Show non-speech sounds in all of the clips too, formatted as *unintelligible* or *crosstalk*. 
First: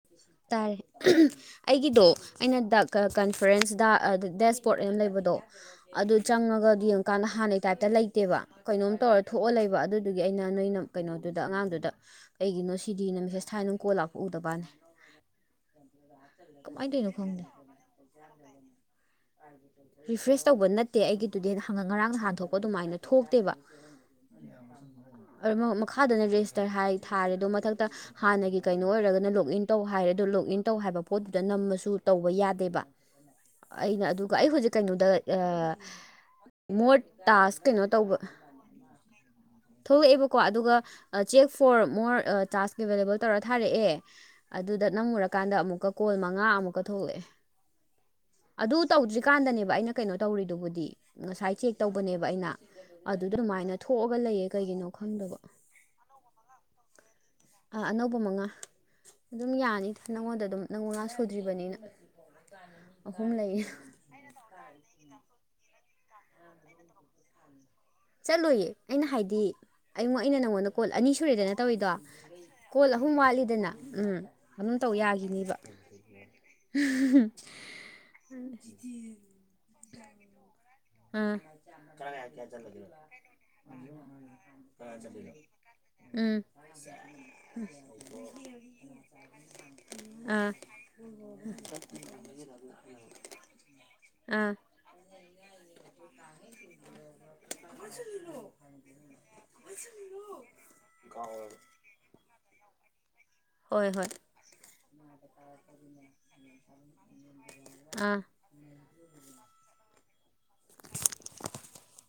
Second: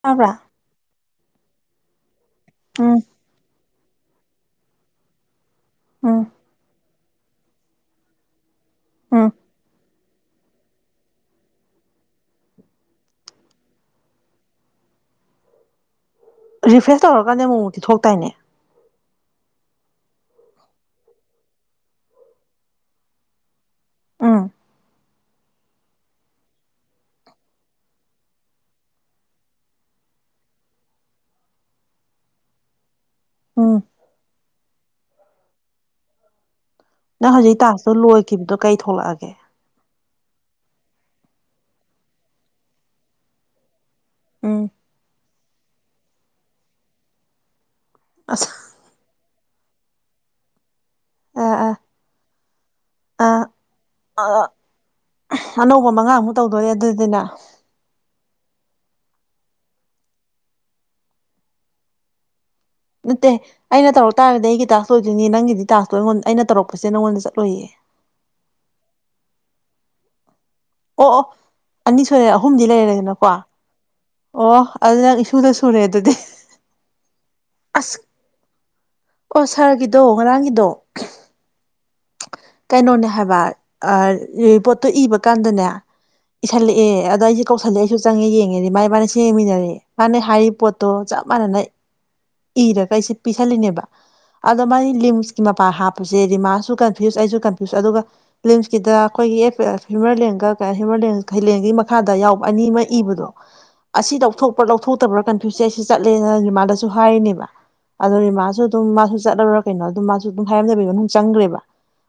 ꯇꯥꯕ꯭ꯔꯥ ꯇꯥꯔꯦ ꯑꯩꯒꯤꯗꯣ ꯑꯩꯅ ꯎꯝ ꯗꯥꯛꯀ ꯀꯟꯐꯔꯦꯟꯁ ꯗ ꯑ ꯗꯦꯁꯕꯣꯔ꯭ꯗ ꯑꯅ ꯂꯩꯕꯗꯣ ꯑꯗꯨ ꯎꯝ ꯆꯪꯉꯒ ꯌꯦꯡ ꯀꯥꯟ ꯍꯥꯟꯅꯩ ꯇꯥꯏꯞꯇ ꯂꯩꯇꯦꯕ ꯀꯩꯅꯣꯝ ꯇꯧꯔ ꯎꯝ ꯊꯣꯛꯑ ꯂꯩꯕ ꯑꯗꯨ ꯑꯗꯨꯒꯤ ꯑꯩꯅ ꯅꯣꯏ ꯀꯩꯅꯣꯗꯨꯗ ꯑꯉꯥꯡꯗꯨꯗ ꯀꯩꯒꯤꯅꯣ ꯁꯤꯗꯤꯅ ꯃꯦꯁꯦꯖ ꯊꯥꯏ ꯅꯪ ꯀꯣꯜ ꯂꯥꯛꯄ ꯎꯗꯕꯋ꯭ꯅꯦ ꯔꯤꯐ꯭ꯔꯦꯁ ꯇꯧꯔꯤꯅꯣ ꯇꯧꯔꯀꯥꯟꯗ ꯈꯪꯗꯦ ꯑꯃꯨꯃꯨꯛꯇꯤ ꯊꯣꯛꯇꯥꯏꯅꯦ ꯔꯤꯐ꯭ꯔꯦꯁ ꯇꯧꯕ ꯅꯠꯇꯦ ꯑꯩꯒꯤꯗꯨꯗꯤ ꯉꯔꯥꯡ ꯉꯍꯥꯟ ꯊꯣꯛꯄ ꯑꯗꯨꯃꯥꯏꯅ ꯊꯣꯛꯇꯦꯕ ꯎꯝ ꯑꯔꯃ ꯃꯈꯥꯗꯅ ꯔꯦꯖꯤꯁꯇꯔ ꯍꯥꯏ ꯊꯥꯔꯦ ꯑꯗꯣ ꯃꯊꯛꯇ ꯍꯥꯟꯅꯒꯤ ꯀꯩꯅꯣ ꯑꯣꯏꯔꯒꯅ ꯂꯣꯒ ꯏꯟ ꯇꯧ ꯍꯥꯏꯔꯦ ꯑꯗꯣ ꯂꯣꯒ ꯏꯟ ꯇꯧ ꯍꯥꯏꯕ ꯄꯣꯠꯇꯨꯗ ꯅꯝꯃꯁꯨ ꯇꯧꯕ ꯌꯥꯗꯦꯕ ꯎꯝ ꯑꯩꯅ ꯑꯗꯨꯒ ꯑꯩ ꯍꯧꯖꯤꯛ ꯀꯩꯅꯣꯗ ꯑꯑꯑ ꯃꯣꯔ ꯅꯪ ꯍꯧꯖꯤꯛ ꯇꯁ ꯀꯩꯅꯣ ꯇꯥꯛꯁꯇꯣ ꯇꯧꯕ ꯂꯣꯏꯈꯤꯕꯗꯣ ꯀꯩ ꯊꯣꯛꯂꯛꯑꯒꯦ ꯊꯣꯛꯂꯛꯑꯦꯕꯀꯣ ꯑꯗꯨꯒ ꯑ check for more uh charge available ꯇꯧꯔ ꯊꯥꯔꯛꯑꯦ ꯎꯝ ꯑꯗꯨꯗ ꯅꯝꯃꯨꯔꯀꯥꯟꯗ ꯑꯃꯨꯛꯀ ꯀꯣꯜ ꯃꯉꯥ ꯑꯃꯨꯛꯀ ꯊꯣꯛꯂꯛꯑꯦ ꯑꯁ ꯑꯗꯨ ꯇꯧꯗ꯭ꯔꯤꯀꯥꯟꯗꯅꯦꯕ ꯑꯩꯅ ꯀꯩꯅꯣ ꯇꯧꯔꯤꯗꯨꯕꯨꯗꯤ ꯑ ꯉꯁꯥꯏ ꯆꯦꯛ ꯇꯧꯕꯅꯦꯕ ꯑꯩꯅ ꯑ ꯑꯗꯨꯗ ꯗꯨꯃꯥꯏꯅ ꯊꯣꯛꯑꯒ ꯑ ꯂꯩꯌꯦ ꯀꯩꯒꯤꯅꯣ ꯈꯪꯗꯕ ꯑꯅꯧꯕ ꯃꯉꯥꯃꯨꯛ ꯇꯧꯗꯣꯔꯦ ꯑꯗꯨꯗꯤꯅ ꯑ ꯑꯅꯧꯕ ꯃꯉꯥ ꯑꯗꯨꯝ ꯌꯥꯅꯤꯗ ꯅꯪꯉꯣꯟꯗ ꯑꯗꯨꯝ ꯅꯪ ꯃꯉꯥ ꯁꯨꯗ꯭ꯔꯤꯕꯅꯤꯅ ꯅꯠꯇꯦ ꯑꯍꯨꯝ ꯂꯩꯌꯦ ꯑꯩꯅ ꯇꯧꯔꯛ ꯇꯥꯔꯗꯤ ꯑꯩꯒꯤ ꯇꯥꯛꯁ ꯂꯣꯏꯗꯣꯏꯅꯤ ꯅꯪꯒꯤꯗꯤ ꯇꯥꯛꯁꯇꯣ ꯑꯩꯉꯣꯟ ꯑꯩꯅ ꯇꯧꯔꯛꯄꯁꯦ ꯅꯪꯉꯣꯟꯗ ꯆꯠꯂꯣꯏꯌꯦ ꯆꯠꯂꯣꯏꯌꯦ ꯑꯩꯅ ꯍꯥꯏꯗꯤ ꯑꯩꯉꯣꯟ ꯑꯩꯅ ꯅꯪꯉꯣꯟꯗ ꯀꯣꯜ ꯑꯣ ꯑꯅꯤ ꯑꯣ ꯁꯨꯔꯦꯗꯅ ꯇꯧꯔꯤꯗꯣ ꯑꯅꯤ ꯁꯨꯔꯦ ꯑꯍꯨꯝꯗꯤ ꯀꯣꯜ ꯑꯍꯨꯝ ꯂꯩꯔꯦꯗꯅꯀꯣ ꯋꯥꯠꯂꯤꯗꯅ ꯎꯝ ꯑꯣ ꯇꯧ ꯑꯗꯨ ꯅꯪ ꯏꯁꯨꯗ ꯌꯥꯒꯤꯅꯤꯕ ꯁꯨꯔꯦ ꯑꯗꯨꯗꯤ ꯑꯁ *unintelligible* ꯑꯣ ꯁꯥꯔꯒꯤꯗꯣ ꯉꯔꯥꯡꯒꯤꯗꯣ ꯑꯥ ꯀꯩꯅꯣꯅꯦ ꯍꯥꯏꯕ ꯑ ꯔꯤꯄꯣꯠꯇꯣ ꯏꯕ ꯀꯥꯟꯗꯅꯦ ꯎꯝ ꯏꯁꯜꯂꯛꯑꯦ ꯑꯗꯣ ꯑꯩꯁꯦ ꯀꯧꯁꯜꯂꯦ ꯑꯩꯁꯨ ꯆꯪꯉꯦ ꯌꯦꯡꯉꯦꯗꯤ ꯃꯥꯥꯏ ꯏꯃꯥꯅꯤꯁꯦ ꯌꯦꯡꯃꯤꯟꯅꯔꯦ ꯃꯥꯅ ꯑꯥ ꯍꯥꯏꯔꯤꯕ ꯄꯣꯠꯇꯣ ꯆꯞ ꯃꯥꯟꯅꯅ ꯏꯔꯒ ꯑꯩꯁꯤ ꯄꯤꯁꯜꯂꯤꯅꯦꯕ ꯑꯥ ꯑꯗ ꯃꯥꯒꯤ ꯂꯤꯝ ꯃꯥꯄꯥ ꯍꯥꯞ ꯁꯦ ꯔꯤꯃꯥꯁꯨ ꯀꯟꯐ꯭ꯌꯨꯁ ꯑꯩꯁꯨ ꯀꯟꯐ꯭ꯌꯨꯁ ꯑꯗꯨꯒ ꯂꯤꯝꯁꯀꯤꯗ ꯑꯩꯈꯣꯏꯒꯤ ꯑꯦ ꯍ꯭ꯌꯨꯃꯔꯂꯦꯟꯒ ꯍ꯭ꯨꯃꯔꯂꯦꯟꯁꯒ *unintelligible* ꯃꯈꯥꯗ ꯌꯥꯎꯕ ꯑꯅꯤ ꯑꯃ ꯏꯕꯗꯣ ꯍꯣꯏ ꯍꯣꯏ ꯑꯁꯤ ꯂꯧꯊꯣꯛꯄ꯭ꯔꯥ ꯂꯧꯊꯣꯛꯇꯕ꯭ꯔꯥ ꯀꯟꯐ꯭ꯌꯨꯁꯁꯦ ꯑꯩꯁꯤ ꯆꯠꯂꯦꯅ ꯔꯤꯃꯥꯥꯗꯁꯨ ꯍꯥꯏꯔꯤꯅꯦꯕ ꯑꯗꯨ ꯑꯥ ꯔꯤꯃꯥꯁꯨ ꯑꯗꯨꯝ ꯃꯥꯁꯨ ꯆꯠꯂꯕꯔꯥ ꯀꯩꯅꯣ ꯑꯗꯨꯝ ꯃꯥꯁꯨ ꯑꯗꯨꯝ ꯍꯥꯏꯔꯝꯗꯕꯤꯗ ꯑꯗꯨꯝ ꯆꯪꯒꯔꯦꯕ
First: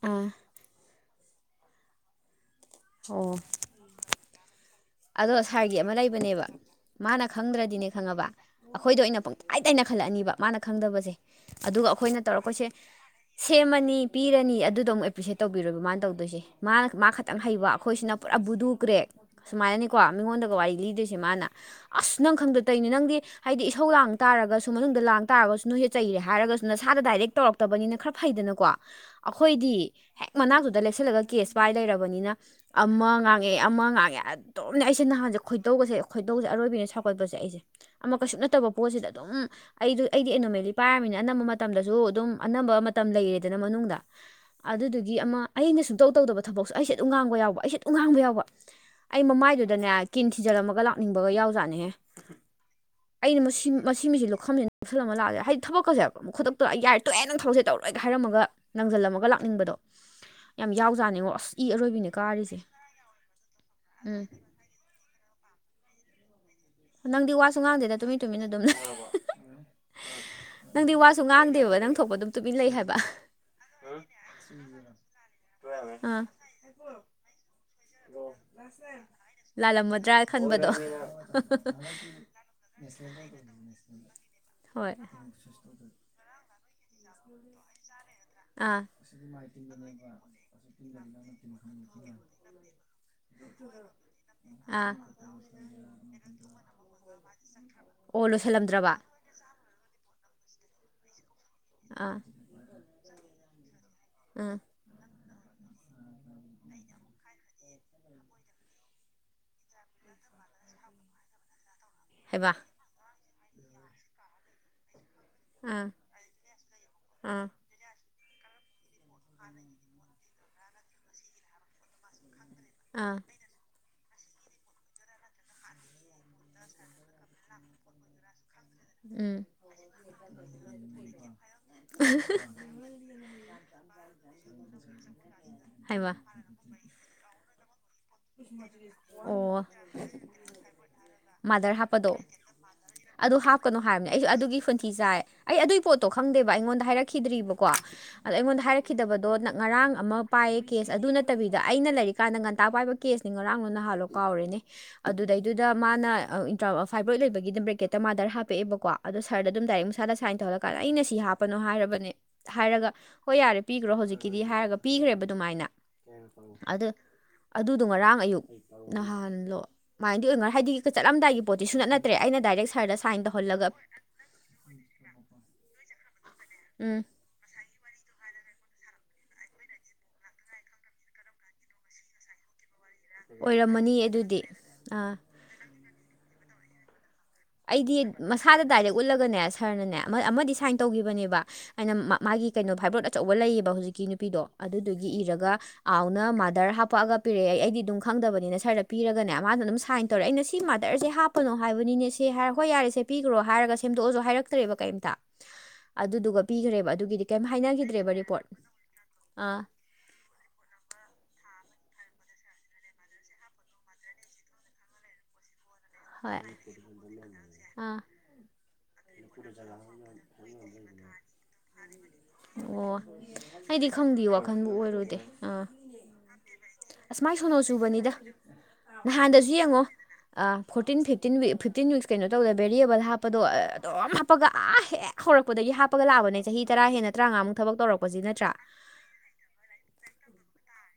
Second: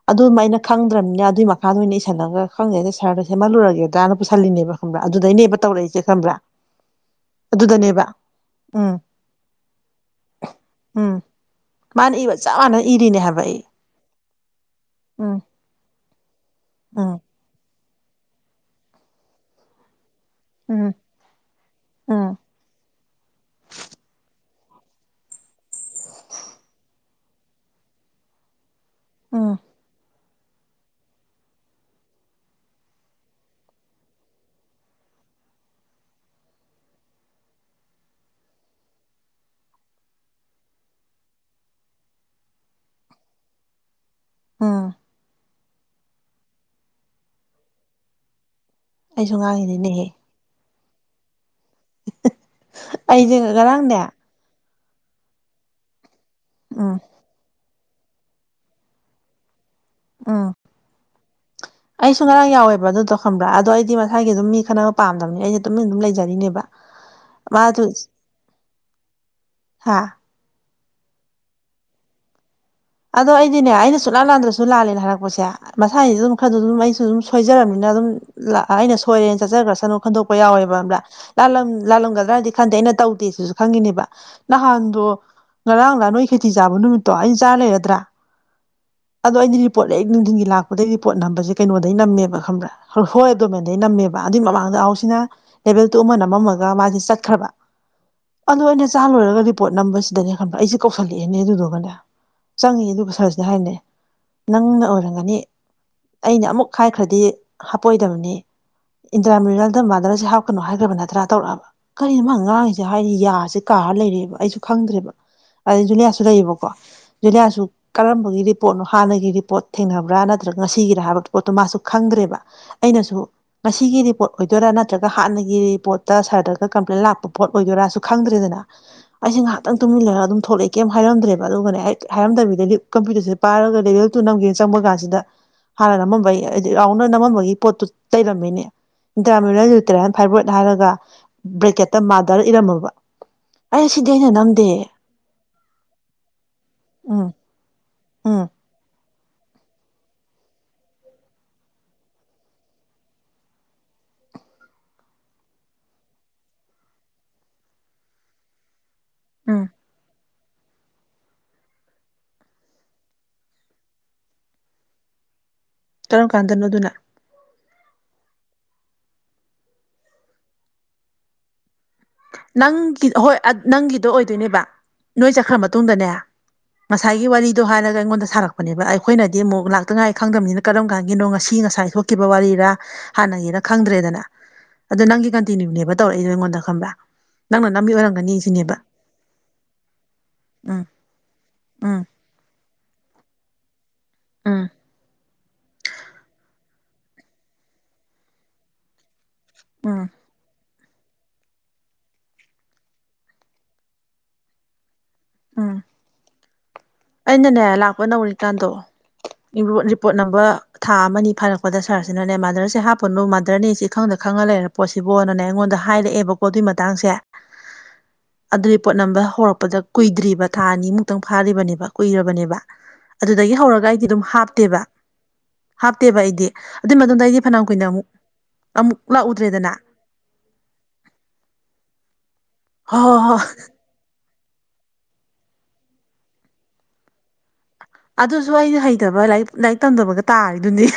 ꯑꯥ ꯈꯪꯗ꯭ꯔꯝꯅꯤꯅ ꯑꯗꯨꯏ ꯃꯈꯥꯗ ꯑꯣꯏꯅ ꯏꯁꯜꯂꯒ ꯈꯪꯗꯦꯗ ꯁꯥꯔꯗ ꯑꯣ ꯁꯦꯝꯍꯜꯂꯨꯔꯒꯦꯗꯅ ꯄꯨꯁꯤꯜꯂꯤꯅꯦꯕ ꯈꯪꯕ꯭ꯔꯥ ꯑꯗꯣ ꯑꯗꯨꯗꯩꯅꯦꯕ ꯁꯥꯔꯒꯤ ꯑꯃ ꯇꯧꯔꯛꯏꯁꯦ ꯈꯪꯕ꯭ꯔꯥ ꯂꯩꯕꯅꯦꯕ ꯃꯥꯅ ꯈꯪꯗ꯭ꯔꯗꯤꯅꯦ ꯑꯗꯨꯗꯅꯦꯕ ꯈꯪꯉꯕ ꯎꯝ ꯑꯩꯈꯣꯏꯗ ꯑꯣꯏꯅ ꯄꯪꯇꯥꯏ ꯇꯥꯏꯅꯈꯜꯂꯛꯑꯅꯤꯕ ꯃꯥꯅ ꯈꯪꯗꯕꯁꯦ ꯎꯝ ꯑꯗꯨꯒ ꯃꯥꯅ ꯑꯩꯈꯣꯏꯅ ꯏꯕ ꯆꯞ ꯇꯧꯔꯛꯄꯁꯦ ꯃꯥꯟꯅꯅ ꯏꯔꯤꯅꯦ ꯍꯥꯏꯕ ꯑꯩ ꯁꯦꯝꯃꯅꯤ ꯄꯤꯔꯅꯤ ꯑꯗꯨꯗꯣ ꯑꯃꯨꯛ ꯎꯝ ꯑꯦꯄ꯭ꯔꯤꯁꯦꯠ ꯇꯧ ꯕꯤꯔꯣꯏꯕ ꯃꯥꯅ ꯇꯧꯗꯣꯏꯁꯦ ꯃꯥꯅ ꯃꯥ ꯎꯝ ꯈꯇꯪ ꯍꯩꯕ ꯑꯩꯈꯣꯏꯁꯤꯅ ꯄꯨꯔꯥ ꯕꯨꯗꯨ ꯀ꯭ꯔꯦꯛ ꯁꯨꯃꯥꯏꯅꯅꯤꯀꯣ ꯃꯤꯉꯣꯟꯗꯒ ꯒ ꯋꯥꯔꯤ ꯎꯝ ꯂꯤꯗꯣꯏꯁꯦ ꯃꯥꯅ ꯑꯁ ꯅꯪ ꯎꯝ ꯈꯪꯗ ꯇꯧꯅꯤ ꯅꯪꯗꯤ ꯍꯥꯏꯗꯤ ꯏꯁꯧ ꯂꯥꯡ ꯇꯥꯔꯒꯁꯨ ꯃꯅꯨꯡꯗ ꯂꯥꯡ ꯇꯥꯔꯒꯁꯨ ꯅꯣꯏꯁꯦ ꯆꯩꯔꯦ ꯍꯥꯏꯔꯒꯁꯨ ꯅꯁꯥꯗ ꯗꯥꯏꯔꯦꯛ ꯇꯧꯔꯛꯇꯕꯅꯤꯅ ꯈꯔ ꯐꯩꯗꯅꯀꯣ ꯎꯝ ꯑꯩꯈꯣꯏꯗꯤ ꯍꯦꯛ ꯃꯅꯥꯛꯇꯨꯗ ꯂꯦꯞꯁꯤꯜꯂꯒ ꯀꯦꯁ ꯄꯥꯏ ꯂꯩꯔꯕꯅꯤꯅ ꯑꯃ ꯉꯥꯡꯉꯦ ꯑꯃ ꯉꯥꯡꯉꯦ ꯑꯗ ꯗꯨꯝꯅꯦ ꯑꯩꯁꯦ ꯅꯍꯥꯟꯁꯦ ꯈꯣꯏꯗꯧꯒꯁꯦ ꯈꯣꯏꯗꯧꯁꯦ ꯑꯔꯣꯏꯕꯤꯅꯦ ꯁꯥꯎꯒꯠꯄꯁꯦ ꯑꯩꯁꯦ ꯑꯃ ꯀꯩꯁꯨ ꯅꯠꯇꯕ ꯄꯣꯠꯁꯤꯗ ꯑꯗꯨꯝ ꯑꯩꯗꯨ ꯑꯩꯗꯤ ꯑꯦꯅꯣꯃꯦꯂꯤ ꯄꯥꯏꯔꯃꯤꯅ ꯑꯅꯝꯕ ꯃꯇꯝꯗꯖꯨ ꯑꯗꯨꯝ ꯑꯅꯝꯕ ꯃꯇꯝ ꯂꯩꯔꯦꯗꯅ ꯃꯅꯨꯡꯗ ꯎꯝ ꯑꯗꯨꯗꯨꯒꯤ ꯑꯃ ꯑꯩ ꯁꯨꯡꯇꯧ ꯇꯧꯗꯕ ꯊꯕꯛꯁꯨ ꯑꯩꯁꯦ ꯑꯗꯨꯝ ꯉꯥꯡꯕ ꯌꯥꯎꯕ ꯑꯩꯁꯦ ꯑꯗꯨꯝ ꯉꯥꯡꯕ ꯌꯥꯎꯕ ꯑꯩ ꯑꯩꯁꯨ ꯃꯃꯥꯏꯗꯨꯗꯅꯦ ꯉꯥꯡꯉꯤꯅꯤꯅꯦꯍꯦ ꯀꯤꯟ ꯊꯤꯖꯤꯜꯂꯝꯃꯒ ꯂꯥꯛꯅꯤꯡꯕꯒ ꯌꯥꯎꯖꯥꯠꯅꯦꯍꯦ ꯑꯩꯁꯦ ꯑꯩꯅ ꯃꯁꯤ ꯉꯔꯥꯡꯅꯦ ꯃꯁꯤ ꯃꯤꯁꯤ ꯂꯧꯈꯝꯁꯤ ꯁꯤꯟꯂꯒ ꯂꯥꯛꯑꯁꯤꯔ ꯍꯥꯏꯗꯤ ꯊꯕꯛꯀꯁꯦ ꯑꯃ ꯈꯨꯗꯛꯇ ꯎꯝ ꯅꯪ ꯊꯕꯛꯁꯦ ꯇꯧꯔꯣꯏꯒ ꯍꯥꯏꯔꯝꯃꯒ ꯅꯪꯁꯤꯜꯂꯝꯃꯒ ꯂꯥꯛꯅꯤꯡꯕꯗꯣ ꯎꯝ ꯌꯥꯝ ꯌꯥꯎꯖꯥꯠꯅꯤꯉꯣ ꯑꯁ ꯏ ꯑꯔꯣꯏꯕꯤꯅꯦ ꯑꯩꯁꯨ ꯉꯔꯥꯡ ꯀꯥꯔꯤꯁꯦ ꯌꯥꯎꯋꯦꯕ ꯑꯗꯨꯗꯣ ꯈꯪꯕ꯭ꯔꯥ ꯑꯗꯣ ꯑꯩꯗꯤ ꯎꯝ ꯃꯁꯥꯒꯤ ꯑꯗꯨꯝ ꯃꯤ ꯈꯠꯅꯕ ꯄꯥꯝꯗꯕꯅꯤ ꯑꯩꯩꯅ ꯇꯨꯃꯤꯟꯅ ꯑꯗꯨꯝ ꯂꯩꯖꯔꯤꯅꯦꯕ ꯅꯪꯗꯤ ꯋꯥꯁꯨ ꯃꯥꯗꯨ ꯉꯥꯡꯗꯦꯗ ꯇꯨꯃꯤꯟ ꯇꯨꯃꯤꯟꯅ ꯑꯗꯨꯝ ꯂꯩ ꯍꯥ ꯅꯪꯗꯤ ꯋꯥꯁꯨ ꯉꯥꯡꯗꯦꯕ ꯅꯪ ꯊꯣꯛꯄ ꯑꯗꯨꯝ ꯇꯨꯝꯃꯤꯟ ꯂꯩ ꯍꯥꯏꯕ ꯑꯗꯣ ꯑꯩꯗꯤꯅꯦ ꯑꯩꯅ ꯁꯨꯛꯂꯥꯟ ꯂꯥꯟꯗ꯭ꯔꯁꯨ ꯂꯥꯜꯂꯅ ꯍꯥꯏꯔꯛꯄꯁꯦ ꯃꯁꯥꯒꯤꯗꯤ ꯑꯥ ꯑꯗꯨꯝ ꯈꯔꯗ ꯑꯗꯨꯝ ꯑꯩꯁꯨ ꯑꯗꯨꯝ ꯁꯣꯏꯖꯔꯕꯅꯤꯅ ꯑꯗꯨꯝ ꯂ ꯑꯩꯅ ꯁꯣꯏꯔꯦꯅ ꯆꯠꯆꯈ꯭ꯔꯁꯅꯨ ꯂꯥꯜꯂꯝꯃꯗ꯭ꯔꯥ ꯈꯟꯗꯣꯛꯄ ꯈꯟꯕꯗꯣ ꯌꯥꯎꯋꯦꯕ ꯈꯪꯕꯔꯥ ꯂꯥꯜꯂꯝ ꯂꯥꯜꯂꯝꯒꯗ꯭ꯔꯗꯤ ꯈꯟꯗꯦ ꯑꯩꯅ ꯇꯧꯗꯦ ꯁꯤꯁꯨ ꯈꯪꯉꯤꯅꯦꯕ ꯍꯣꯏ ꯅꯍꯥꯟꯗꯣ ꯉꯔꯥꯡ ꯂ ꯅꯣꯏ ꯈꯦꯆꯤ ꯆꯥꯕ ꯅꯨꯃꯤꯠꯇꯣ ꯑꯩ ꯆꯥꯔ ꯂꯩꯔꯗ꯭ꯔꯥ ꯑꯥ ꯑꯗꯣ ꯑꯩꯗꯤ ꯔꯤꯄꯣꯠ ꯍ ꯅꯨꯡꯊꯤꯟꯒꯤ ꯂꯥꯛꯄꯗꯒꯤ ꯔꯤꯄꯣꯠ ꯅꯝꯕꯁꯦ ꯀꯩꯅꯣꯗꯒꯤ ꯅꯝꯃꯦꯕ ꯈꯪꯕ꯭ꯔꯥ ꯍꯣꯏ ꯍꯣꯏ ꯑꯗꯨꯃꯦꯟꯗꯩ ꯅꯝꯃꯦꯕ ꯑꯗꯨꯏ ꯃꯃꯥꯡꯗ ꯑꯥ ꯑꯍꯥꯎꯁꯤꯅ ꯂꯦꯚꯦꯜ ꯇꯨ ꯑꯃ ꯅꯝꯃꯝꯃꯒ ꯃꯥꯁꯦ ꯆꯠꯈ꯭ꯔꯕ ꯑꯣ ꯑꯗꯣ ꯑꯩꯅ ꯂꯣꯏꯁꯤꯜꯂꯝꯗ꯭ꯔꯕ ꯆꯥꯂꯣꯏꯔꯒ ꯄꯣꯠ ꯅꯝꯕꯁꯤꯗꯅꯦ ꯈꯪꯑꯕ ꯑꯩꯁꯦ ꯀꯧꯁꯜꯂꯛꯑꯦꯅꯦ ꯑꯗꯨꯗꯣ ꯑꯥ ꯆꯪꯉꯤ ꯑꯗꯨꯕꯨ ꯁꯥꯔꯁꯤꯗ ꯍꯥꯏꯅꯦ ꯑꯥ ꯅꯪꯅ ꯑꯣꯏꯔꯝꯒꯅꯤ ꯑꯩꯅ ꯑꯃꯨꯛ ꯍꯥꯏꯈ꯭ꯔꯗꯤ ꯍꯥꯄꯣꯏꯗꯕꯅꯤ ꯏꯟꯇ꯭ꯔꯥ ꯃꯦꯖꯜꯗ ꯃꯥꯗꯔꯁꯦ ꯍꯥꯞꯒꯅꯣ ꯍꯥꯏꯈ꯭ꯔꯕ ꯅꯠꯇ꯭ꯔꯥ ꯇꯧꯔꯛꯑꯕ ꯀꯔꯤꯅꯣ ꯃꯥ ꯍꯩꯃꯥ ꯉꯥꯡꯉꯤꯁꯦ ꯍꯥꯏꯗꯤ ꯌꯥꯁꯦ ꯀꯥꯔ ꯂꯩꯔꯦꯕ ꯑꯩꯁꯨ ꯈꯪꯗ꯭ꯔꯦꯕ ꯑꯥ ꯑꯗꯩ ꯖꯨꯅꯤꯌꯥꯁꯨ ꯂꯩꯌꯦꯕꯀꯣ ꯑꯥ ꯖꯨꯅꯤꯌꯥꯁꯨ ꯀꯔꯝꯕꯒꯤ ꯄꯣꯠꯅꯣ ꯍꯥꯟꯅꯒꯤ ꯔꯤꯄꯣꯠ ꯊꯦꯡꯅꯕ꯭ꯔꯥ ꯅꯠꯇ꯭ꯔꯒ ꯉꯁꯤꯒꯤꯔꯥ ꯍꯥꯏꯕ ꯄꯣꯠꯇꯣ ꯃꯥꯁꯨ ꯈꯪꯗ꯭ꯔꯦꯕ ꯑꯩꯅꯁꯨ ꯑꯥ ꯉꯁꯤꯒꯤ ꯔꯤꯄꯣꯠ ꯑꯣꯏꯗꯣꯏꯔꯥ ꯅꯠꯇ꯭ꯔꯒ ꯍꯥꯟꯅꯒꯤ ꯔꯤꯄꯣꯠꯇ ꯁꯥꯔꯗꯒ ꯀꯝꯄ꯭ꯂꯦꯟ ꯂꯥꯛꯄ ꯄꯣꯠ ꯑꯣꯏꯗꯣꯏꯔꯥꯁꯨ ꯈꯪꯗ꯭ꯔꯦꯗꯅ ꯑꯩꯁꯦ ꯎꯝ ꯉꯥꯏꯍꯥꯛꯇꯪ ꯇꯨꯃꯤꯜ ꯂꯩꯔꯒ ꯑꯗꯨꯝ ꯊꯣꯛꯂꯛꯑꯦ ꯀꯦꯝ ꯍꯥꯏꯔꯝꯗ꯭ꯔꯦꯕ ꯑꯗꯨꯒꯅꯦ ꯑꯩ ꯍꯥꯏꯔꯝꯗꯕꯤꯗ ꯀꯝꯄ꯭ꯌꯨꯇꯔꯁꯦ ꯄꯥꯏꯔꯒ ꯂꯦꯚꯦꯜ ꯇꯨ ꯅꯝꯒꯦꯅ ꯆꯪꯕ ꯀꯥꯟꯁꯤꯗ ꯍꯥꯟꯅ ꯍꯩꯃꯥ ꯑꯃꯃꯝꯕꯩ ꯑꯩ ꯔꯥꯎꯅ ꯅꯝꯃꯝꯕꯒꯤ ꯄꯣꯠꯇꯨ ꯂꯩꯔꯝꯃꯤꯅꯦ ꯑꯣ ꯏꯟꯇꯔꯥꯃꯜꯨꯇꯔꯟ ꯐꯥꯏꯕ꯭ꯔꯣꯏꯗ ꯍꯥꯏꯔꯒ ꯃꯥꯗꯔ ꯕ꯭ꯔꯦꯀꯦꯠꯇ ꯍꯥꯞꯄꯗꯣ ꯃꯥꯗꯔ ꯏꯔꯝꯃꯕ ꯑꯗꯨ ꯍꯥꯞꯀꯅꯨ ꯑꯩꯅ ꯁꯤꯗꯤ ꯍꯥꯏꯕꯅꯦ ꯑꯩꯁꯨ ꯑꯩꯅ ꯑꯗꯨꯒꯤ ꯅꯝꯗꯦ ꯈꯣꯟꯊꯤ ꯆꯥꯏ ꯑꯩ ꯑꯗꯨꯒꯤ ꯄꯣꯠꯇꯣ ꯈꯪꯗꯦꯕ ꯑꯩꯉꯣꯟꯗ ꯎꯝ ꯍꯥꯏꯔꯛꯈꯤꯗ꯭ꯔꯤꯕꯀꯣ ꯑꯗꯣ ꯎꯝ ꯑꯩꯉꯣꯟꯗ ꯍꯥꯏꯔ ꯀꯗꯕꯗꯣ ꯉꯔꯥꯡ ꯑꯃ ꯄꯥꯏꯌꯦ ꯀꯦꯁ ꯑꯗꯨ ꯅꯠꯇꯕꯤꯗ ꯑꯩꯅ ꯂꯩꯔꯤꯀꯥꯟꯗ ꯉꯟꯇꯥ ꯄꯥꯏꯕ ꯀꯦꯁꯅꯤ ꯉꯔꯥꯡꯂ ꯅꯍꯥꯟꯜꯂꯣ ꯀꯥꯎꯔꯦꯅꯦ ꯑꯗꯨꯗꯩꯗꯨꯗ ꯃꯥꯅ ꯏꯟꯇ꯭ꯔꯥ ꯐꯥꯏꯕ꯭ꯔꯣꯏꯗ ꯂꯩꯕꯒꯤꯗ ꯕ꯭ꯔꯦꯀꯦꯠꯇ ꯃꯥꯗꯔ ꯍꯥꯞꯄꯛꯑꯦꯕꯀꯣ ꯑꯗꯣ ꯁꯥꯔꯗ ꯎꯝ ꯑꯗꯨꯝ ꯗꯥꯏꯔꯦꯛ ꯃꯁꯥꯗ ꯁꯥꯏꯟ ꯇꯧꯍꯜꯂꯀꯥꯟꯗ ꯑꯩꯅ ꯁꯤ ꯍꯥꯞꯄꯅꯣ ꯍꯥꯏꯔꯕꯅꯦ ꯍꯥꯏꯔꯒ ꯍꯣꯏ ꯌꯥꯔꯦ ꯄꯤꯈ꯭ꯔꯣ ꯍꯧꯖꯤꯛꯀꯤꯗꯤ ꯍꯥꯏꯔꯒ ꯄꯤꯈ꯭ꯔꯦꯕ ꯑꯗꯨꯃꯥꯏꯅ ꯀꯔꯝ ꯀꯥꯟꯗꯅꯣ ꯑꯗ ꯑꯗꯨꯅ ꯑꯗꯨ ꯑꯗꯨ ꯉꯔꯥꯡ ꯑꯌꯨꯛ ꯅꯍꯥꯟꯂꯣ ꯑꯗꯨꯃꯥꯏꯅꯗꯤ ꯑꯣꯏꯅꯔ ꯍꯥꯏꯗꯤ ꯆꯠꯂꯝꯗꯥꯏꯒꯤ ꯄꯣꯠꯇꯤ ꯁꯨ ꯅꯠ ꯅꯠꯇꯦ ꯅꯠꯇ꯭ꯔꯦ ꯑꯩꯅ ꯗꯥꯏꯔꯦꯛ ꯁꯥꯔꯗ ꯅꯪꯒꯤ ꯁꯥꯏꯟ ꯍꯣꯏ ꯇꯧꯍꯜꯂꯒ ꯅꯪꯒꯤꯗꯣ ꯑꯣꯏꯗꯣꯏꯅꯦꯕ ꯅꯣꯏ ꯆꯠꯈ꯭ꯔ ꯃꯇꯨꯡꯗꯅꯦ ꯎꯝ ꯉꯁꯥꯏꯒꯤ ꯋꯥꯔꯤ ꯑꯗꯨꯗꯣ ꯍꯥꯏꯔꯒ ꯑꯩꯉꯣꯟꯗ ꯁꯥꯔꯛꯄꯅꯦꯕ ꯑꯩꯈꯣꯏꯅꯗꯤ ꯑꯃꯨꯛ ꯂꯥꯛꯇ ꯉꯥꯏꯔꯤ ꯈꯪꯗꯕꯅꯤꯅ ꯀꯔꯝ ꯀꯥꯟꯗꯒꯤꯅꯣ ꯉꯁꯤ ꯉꯁꯥꯏ ꯊꯣꯛ ꯈꯤꯕ ꯋꯥꯔꯤꯔꯥ ꯍꯥꯟꯅꯒꯤꯅ ꯑꯣꯏꯔꯝꯃꯅꯤ ꯈꯪꯗ꯭ꯔꯦꯗꯅ ꯑꯗꯨꯗꯤ ꯑꯗꯣ ꯑꯥ ꯅꯪꯒꯤ ꯀꯟꯇꯤꯅ꯭ꯌꯨꯅꯦꯕ ꯇꯧꯔꯛꯏꯗꯣ ꯑꯩꯉꯣꯟꯗ ꯈꯪꯕ꯭ꯔꯥ ꯅꯪꯅ ꯅꯝꯃꯤ ꯑꯩꯗꯤ ꯑꯣꯏꯔꯝꯒꯅꯤ ꯃꯁꯥꯗ ꯁꯤꯅꯦꯕ ꯗꯥꯏꯔꯦꯛ ꯎꯠꯂꯒꯅꯦ ꯁꯥꯔꯅꯅꯦ ꯑꯃꯗꯤ ꯁꯥꯏꯟ ꯎꯝ ꯇꯧꯈꯤꯕꯅꯦꯕ ꯑꯩꯅ ꯎꯝ ꯃꯥꯒꯤ ꯀꯩꯅꯣ ꯚꯥꯏꯕ꯭ꯔꯣꯠ ꯑꯆꯧꯕ ꯂꯩꯌꯦꯕ ꯍꯧꯖꯤꯛꯀꯤ ꯅꯨꯄꯤꯗꯣ ꯎꯝ ꯑꯗꯨꯗꯨꯒꯤ ꯏꯔꯒ ꯑꯥꯎꯅ ꯃꯥꯗꯔ ꯍꯥꯞꯄꯛꯑꯒ ꯄꯤꯔꯛꯑꯦ ꯑꯩꯗꯤ ꯑꯗꯨꯝ ꯈꯪꯗꯕꯅꯤꯅ ꯁꯔꯗ ꯄꯤꯔꯒꯅꯦ ꯃꯥꯅ ꯑꯗꯨꯝ ꯁꯥꯏꯟ ꯎꯝ ꯇꯧꯔꯛꯑꯦ ꯑꯩꯅ ꯁꯤ ꯁꯤ ꯃꯥꯗꯔꯁꯦ ꯍꯥꯞꯄꯅꯣ ꯍꯥꯏꯕꯅꯤꯅꯦ ꯁꯤ ꯍꯥꯏ ꯍꯣꯏ ꯌꯥꯔꯦꯁꯦ ꯄꯤꯈ꯭ꯔꯣ ꯍꯥꯏꯔꯒ ꯁꯦꯝꯗꯣꯛꯑꯁꯨ ꯍꯥꯏꯔꯛꯇ꯭ꯔꯦꯕ ꯀꯩꯝꯇ ꯎꯝ ꯑꯗꯨꯗꯨꯒ ꯄꯤꯈ꯭ꯔꯦꯕ ꯑꯗꯨꯒꯤꯗꯤ ꯀꯩꯝ ꯑꯩꯅꯅꯦ ꯂꯥꯛꯄ ꯍꯥꯏꯅꯈꯤꯗ꯭ꯔꯦꯕ ꯔꯤꯄꯣꯔꯠ ꯅꯧꯔꯤꯀꯥꯟꯗꯣ ꯑꯥ ꯔꯤꯄꯣꯠ ꯅꯝꯕ ꯊꯥ ꯑꯃ ꯑꯅꯤ ꯐꯥꯔꯛꯄꯗ ꯁꯥꯔꯁꯤꯅꯅꯦ ꯃꯥꯗꯔꯁꯦ ꯍꯥꯞꯄꯅꯨ ꯃꯥꯗꯔꯅꯦ ꯁꯤ ꯈꯪꯗ ꯈꯪꯉꯥ ꯂꯩꯔꯕ ꯄꯣꯠꯁꯤꯕꯣꯅꯅꯦ ꯑꯩꯉꯣꯟꯗ꯫ ꯍꯣꯏ ꯍꯥꯏꯔꯛꯑꯦꯕꯀꯣ ꯑꯗꯨꯏ ꯃꯇꯥꯡꯁꯦ ꯑꯥ ꯑꯗꯨꯒꯤ ꯄꯣꯠ ꯅꯝꯕꯔ ꯍꯧꯔꯛꯄꯗ꯫ ꯀꯨꯏꯗ꯭ꯔꯤꯕ ꯊꯥ ꯑꯅꯤꯃꯨꯛꯇꯪ ꯐꯥꯔꯤꯕꯅꯦꯕ꯫ ꯀꯨꯏꯔꯕꯅꯦꯕ ꯑꯣ ꯑꯗꯨꯗꯒꯤ ꯍꯧꯔꯒ ꯑꯩꯗꯤ ꯑꯗꯨꯝ ꯈꯪꯗꯦ ꯋꯥꯈꯟꯕꯨ ꯍꯥꯞꯇꯦꯕ ꯑꯣꯏꯔꯨꯗꯦ ꯑꯥ ꯍꯥꯞꯇꯦꯕ ꯑꯩꯗꯤ꯫ ꯑꯗꯨꯏ ꯑꯁ ꯃꯇꯨꯡꯗ ꯃꯥꯏ ꯑꯩꯗꯤ ꯁꯣꯅꯣ ꯐꯅꯌꯥꯝ ꯀꯨꯏꯅ ꯑꯃꯨꯛ ꯆꯨꯕꯅꯤꯗ ꯑꯃꯨꯛ ꯅꯍꯥꯟꯗꯁꯨ ꯂꯥꯛꯎꯗ꯭ꯔꯦꯗꯅ꯫ ꯌꯦꯡꯉꯣ fourteen fifteen week fifteen weeks ꯀꯩꯅꯣ ꯇꯧꯗ ꯍꯣꯏ ꯕꯦꯔꯤꯌꯦꯕꯜ ꯍꯣꯏ ꯍꯥꯞꯄꯗꯣ꯫ ꯍꯣꯏ ꯑꯗꯨꯝ ꯍꯥꯞꯄꯒ ꯑꯥ ꯍꯦꯛ ꯍꯧꯔꯛꯄꯗꯒꯤ ꯍꯥꯞꯄꯒ ꯂꯥꯛꯑꯕꯅꯦ ꯆꯍꯤ ꯇꯔꯥ ꯍꯦꯟꯅ ꯇꯔꯥꯃꯉꯥꯃꯨꯛ ꯊꯕꯛ ꯇꯧꯔꯛꯄ꯫ ꯑꯗꯨꯁꯨ ꯑꯩꯅ ꯍꯩꯇꯕ ꯂꯥꯏꯔꯤꯛ ꯂꯥꯏꯔꯤꯛ ꯇꯝꯗꯕꯒ ꯇꯥꯔꯤꯗꯨꯅꯤ